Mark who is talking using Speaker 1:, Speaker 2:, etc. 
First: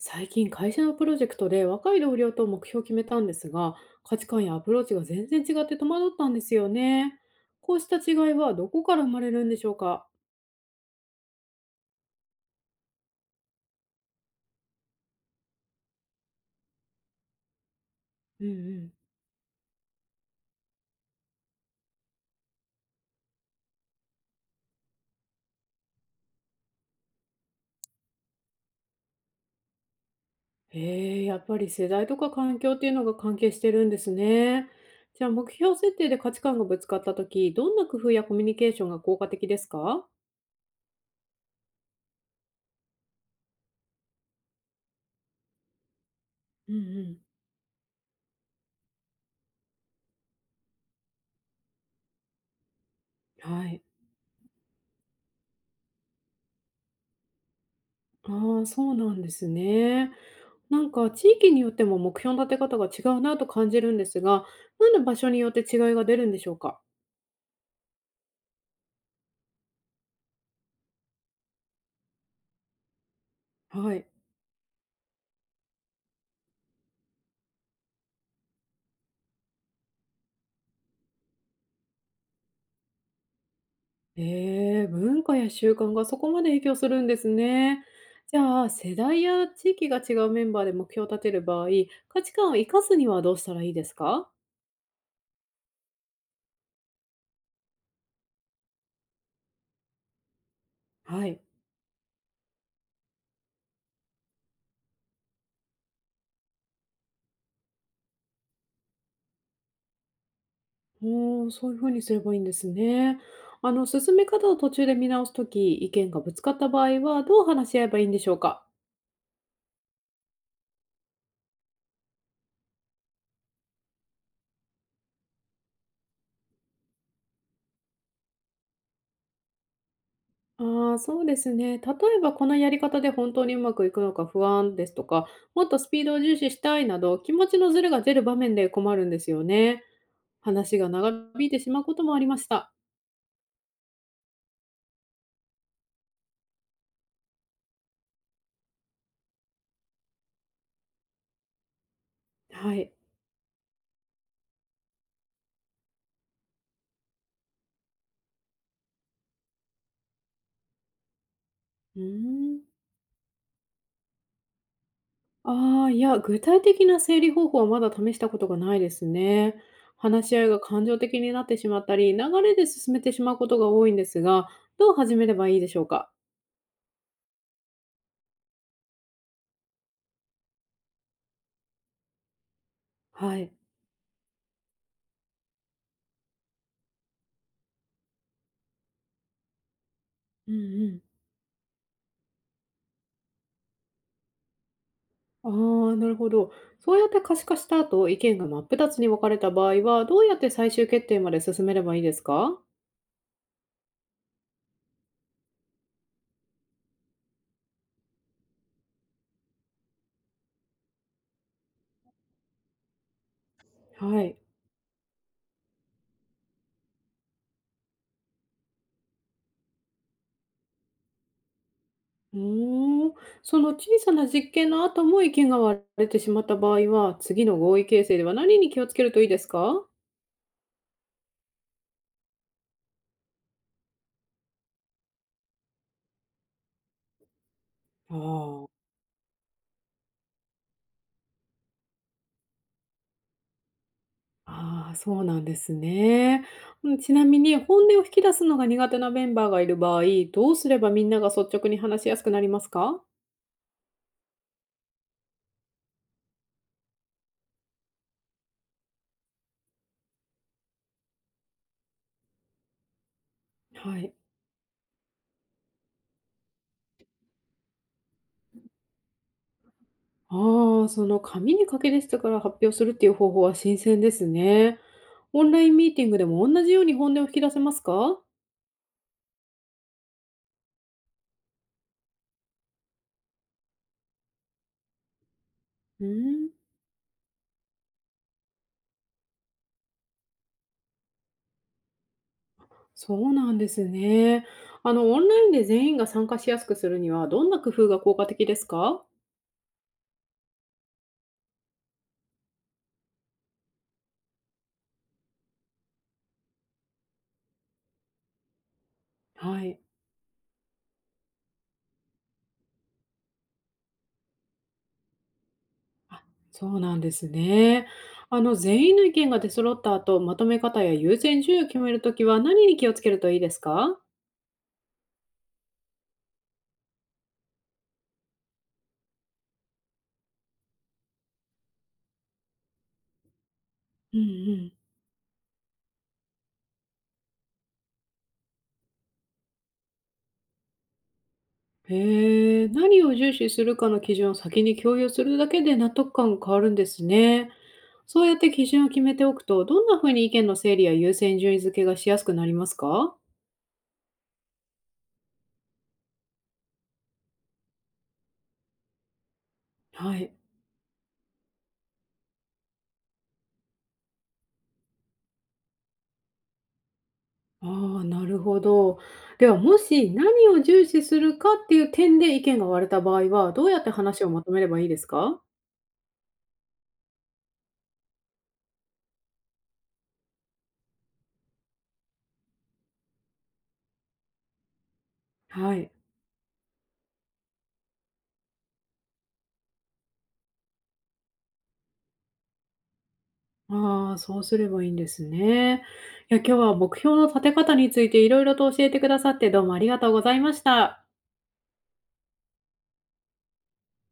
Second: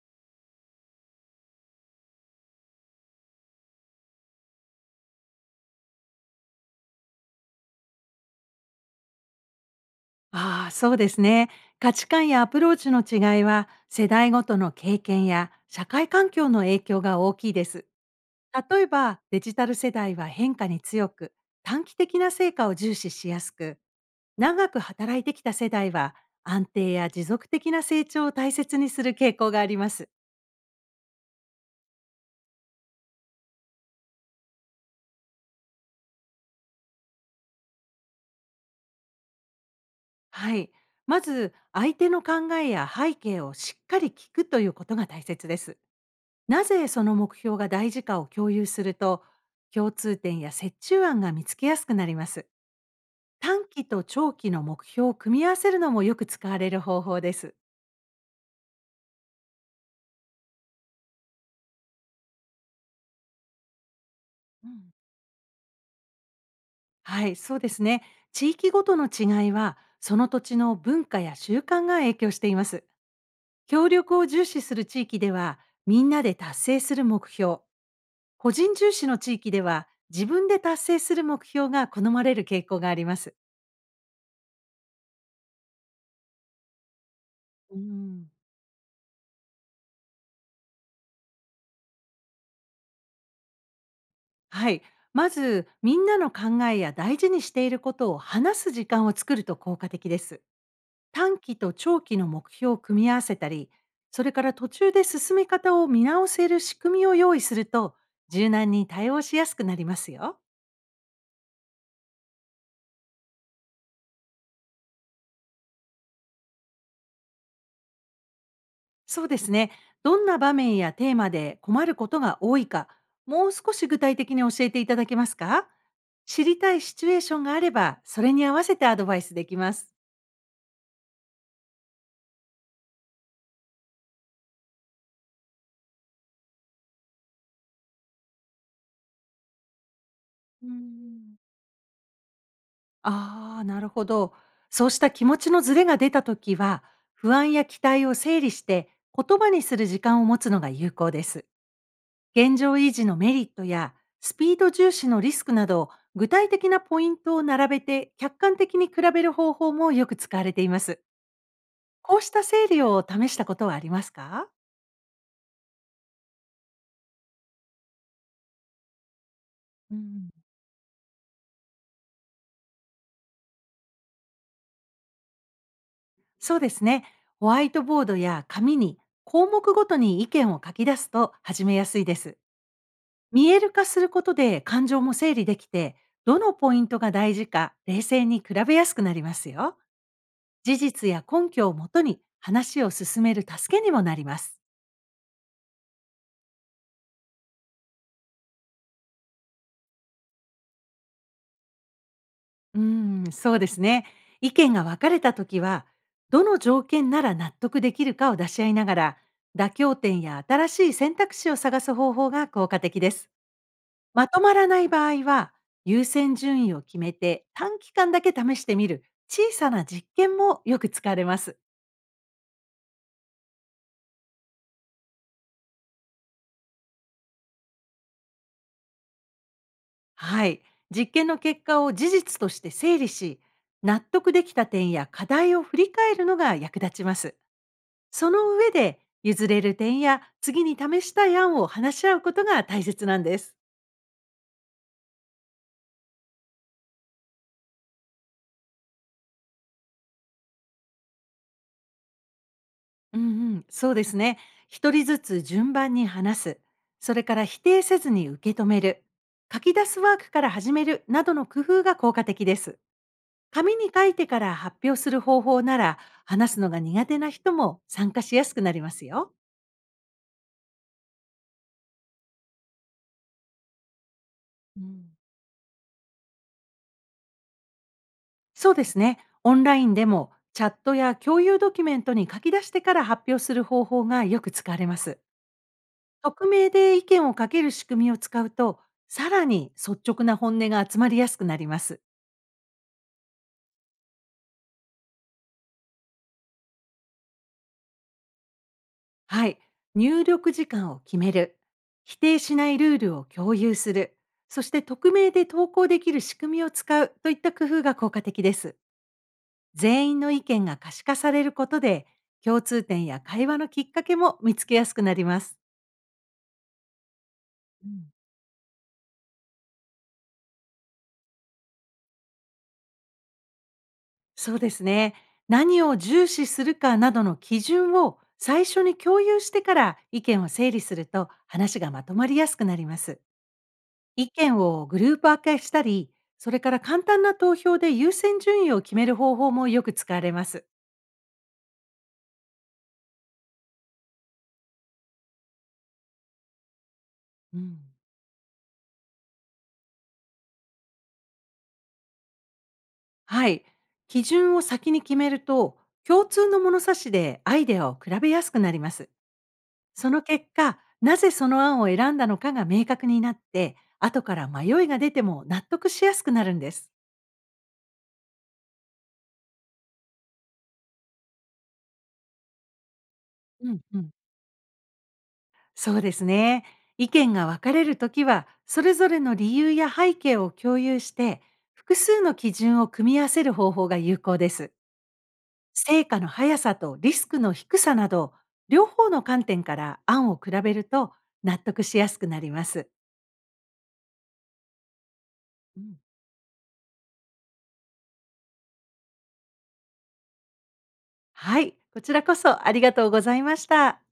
Speaker 1: 最近会社のプロジェクトで若い同僚と目標を決めたんですが、価値観やアプローチが全然違って戸惑ったんですよね。こうした違いはどこから生まれるんでしょうか？
Speaker 2: ああ、そうですね。価値観やアプローチの違いは、世代ごとの経験や社会環境の影響が大きいです。
Speaker 1: うんう
Speaker 2: 例え
Speaker 1: ん。
Speaker 2: ば、デジタル世代は変化に強く、短期的な成果を重視しやすく、長く働いてきた世代は、安定や持続的な成長を大切にする傾向があります。
Speaker 1: へえ、やっぱり世代とか環境っていうのが関係してるんですね。じゃあ、目標設定で価値観がぶつかった時、どんな工夫やコミュニケーションが効果的ですか？
Speaker 2: はい。まず、相手の考えや背景をしっかり聞くということが大切です。な
Speaker 1: うんう
Speaker 2: ぜその
Speaker 1: ん。
Speaker 2: 目標が大事かを共有すると、共通点や折衷案が見つけやすくなります。短
Speaker 1: はい。
Speaker 2: 期と長期の目標を組み合わせるのもよく使われる方法です。
Speaker 1: ああ、そうなんですね。なんか地域によっても目標の立て方が違うなと感じるんですが、
Speaker 2: う
Speaker 1: な
Speaker 2: ん、
Speaker 1: んで場所によって違いが出るんでしょうか。
Speaker 2: はい、そうですね。地域ごとの違いは、その土地の文化や習慣が影響しています。協
Speaker 1: はい。
Speaker 2: 力を重視する地域では、みんなで達成する目標。個人重視の地域では、自分で達成する目標が好まれる傾向があります。
Speaker 1: えー、文化や習慣がそこまで影響するんです
Speaker 2: う
Speaker 1: ね。
Speaker 2: ん、
Speaker 1: じゃあ、世代や地域が違うメンバーで目標を立てる場合、価値観を生かすにはどうしたらいいですか？
Speaker 2: はい。まず、みんなの考えや大事にしていることを話す時間を作ると効果的です。
Speaker 1: は
Speaker 2: 短
Speaker 1: い。
Speaker 2: 期と長期の目標を組み合わせたり、それから途中で進め方を見直せる仕組みを用意すると、柔軟に対応しやすくなりますよ。
Speaker 1: おー、そういうふうにすればいいんですね。あの、進め方を途中で見直すとき、意見がぶつかった場合は、どう話し合えばいいんでしょうか？
Speaker 2: そうですね。どんな場面やテーマで困ることが多いか、もう少し具体的に教えていただけますか。知りたいシチュエーションがあれば、それに合わせてアドバイスできます。
Speaker 1: ああ、そうですね。例えばこのやり方で本当にうまくいくのか不安ですとか、もっとスピードを重視したいなど、気持ちのズレが出る場面で困るんですよね。
Speaker 2: う
Speaker 1: 話が長
Speaker 2: ん、
Speaker 1: 引いてしまうこともありました。
Speaker 2: ああ、なるほど。そうした気持ちのズレが出た時は、不安や期待を整理して言葉にする時間を持つのが有効です。現状
Speaker 1: は
Speaker 2: 維
Speaker 1: い。
Speaker 2: 持のメリットやスピード重視のリスクなど、具体的なポイントを並べて客観的に比べる方法もよく使われています。
Speaker 1: う
Speaker 2: こうした
Speaker 1: ー
Speaker 2: 整
Speaker 1: ん。
Speaker 2: 理を試したことはありますか？
Speaker 1: ああ、いや、具体的な整理方法はまだ試したことがないですね。
Speaker 2: うん、
Speaker 1: 話し合いが感情的になってしまったり、流れで進めてしまうことが多いんですが、どう始めればいいでしょうか。
Speaker 2: そうですね。ホワイトボードや紙に項目ごとに意見を書き出すと始めやすいです。
Speaker 1: は
Speaker 2: 見
Speaker 1: い。
Speaker 2: える化することで感情も整理できて、どのポイントが大事か冷静に比べやすくなりますよ。
Speaker 1: う
Speaker 2: 事
Speaker 1: んうん。
Speaker 2: 実や根拠をもとに話を進める助けにもなります。
Speaker 1: ああ、なるほど。そうやって可視化した後、意見が真っ二つに分かれた場合は、どうやって最終決定まで進めればいいですか？
Speaker 2: うーん、そうですね。意見が分かれたときは、どの条件なら納得できるかを出し合いながら、妥協点や新しい選択肢を探す方法が効果的です。
Speaker 1: は
Speaker 2: ま
Speaker 1: い。
Speaker 2: とまらない場合は、優先順位を決めて短期間だけ試してみる小さな実験もよく使われます。
Speaker 1: うーん。その小さな実験の後も意見が割れてしまった場合は、次の合意形成では何に気をつけるといいですか？
Speaker 2: はい。実験の結果を事実として整理し、納得できた点や課題を振り返るのが役立ちます。その上
Speaker 1: あ
Speaker 2: で、譲れる点や次に試したい案を話し合うことが大切なんです。
Speaker 1: あ、あー、そうなんですね。うん、ちなみに、本音を引き出すのが苦手なメンバーがいる場合、どうすればみんなが率直に話しやすくなりますか？
Speaker 2: うんうん、そうですね。一人ずつ順番に話す。それから否定せずに受け止める。書き出すワークから始めるなどの工夫が効果的です。紙に
Speaker 1: は
Speaker 2: 書い
Speaker 1: い。
Speaker 2: てから発表する方法なら、話すのが苦手な人も参加しやすくなりますよ。
Speaker 1: ああ、その紙に書き出してから発表するっていう方法は新鮮ですね。
Speaker 2: うん、
Speaker 1: オンラインミーティングでも同じように本音を引き出せますか？
Speaker 2: そうですね。オンラインでもチャットや共有ドキュメントに書き出してから発表する方法がよく使われます。
Speaker 1: う
Speaker 2: 匿
Speaker 1: ん、
Speaker 2: 名で意見をかける仕組みを使うと、さらに率直な本音が集まりやすくなります。
Speaker 1: そうなんですね。あの、オンラインで全員が参加しやすくするにはどんな工夫が効果的ですか？
Speaker 2: はい。入力時間を決める。否定しないルールを共有する。そして匿名で投稿できる仕組みを使うといった工夫が効果的です。
Speaker 1: はい。
Speaker 2: 全員の意見が可視化されることで、共通点や会話のきっかけも見つけやすくなります。
Speaker 1: あ、そうなんですね。
Speaker 2: うん、
Speaker 1: あの、全員の意見が出揃った後、まとめ方や優先順位を決めるときは何に気をつけるといいですか？
Speaker 2: そうですね。何を重視するかなどの基準を最初に共有してから意見を整理すると話がまとまりやすくなります。
Speaker 1: うんう
Speaker 2: 意見を
Speaker 1: ん。
Speaker 2: グループ分けしたり、それから簡単な投票で優先順位を決める方法もよく使われます。
Speaker 1: へえ、何を重視するかの基準を先に共有するだけで納得感が変わるんですね。
Speaker 2: うん、
Speaker 1: そうやって基準を決めておくと、どんなふうに意見の整理や優先順位付けがしやすくなりますか？
Speaker 2: はい。基準を先に決めると、共通の物差しでアイデアを比べやすくなります。そ
Speaker 1: は
Speaker 2: の
Speaker 1: い。
Speaker 2: 結果、なぜその案を選んだのかが明確になって、後から迷いが出ても納得しやすくなるんです。
Speaker 1: ああ、なるほど。では、もし何を重視するかっていう点で意見が割れた場合は、ど
Speaker 2: う
Speaker 1: うや
Speaker 2: ん
Speaker 1: って
Speaker 2: うん、
Speaker 1: 話をまとめればいいですか？
Speaker 2: そうですね。意見が分かれるときは、それぞれの理由や背景を共有して、複数の基準を組み合わせる方法が有効です。
Speaker 1: はい。
Speaker 2: 成果の速さとリスクの低さなど、両方の観点から案を比べると納得しやすくなります。
Speaker 1: ああ、そうすればいいんです
Speaker 2: う
Speaker 1: ね。
Speaker 2: ん、
Speaker 1: いや、今日は目標の立て方についていろいろと教えてくださって、どうもありがとうございました。
Speaker 2: はい、こちらこそありがとうございました。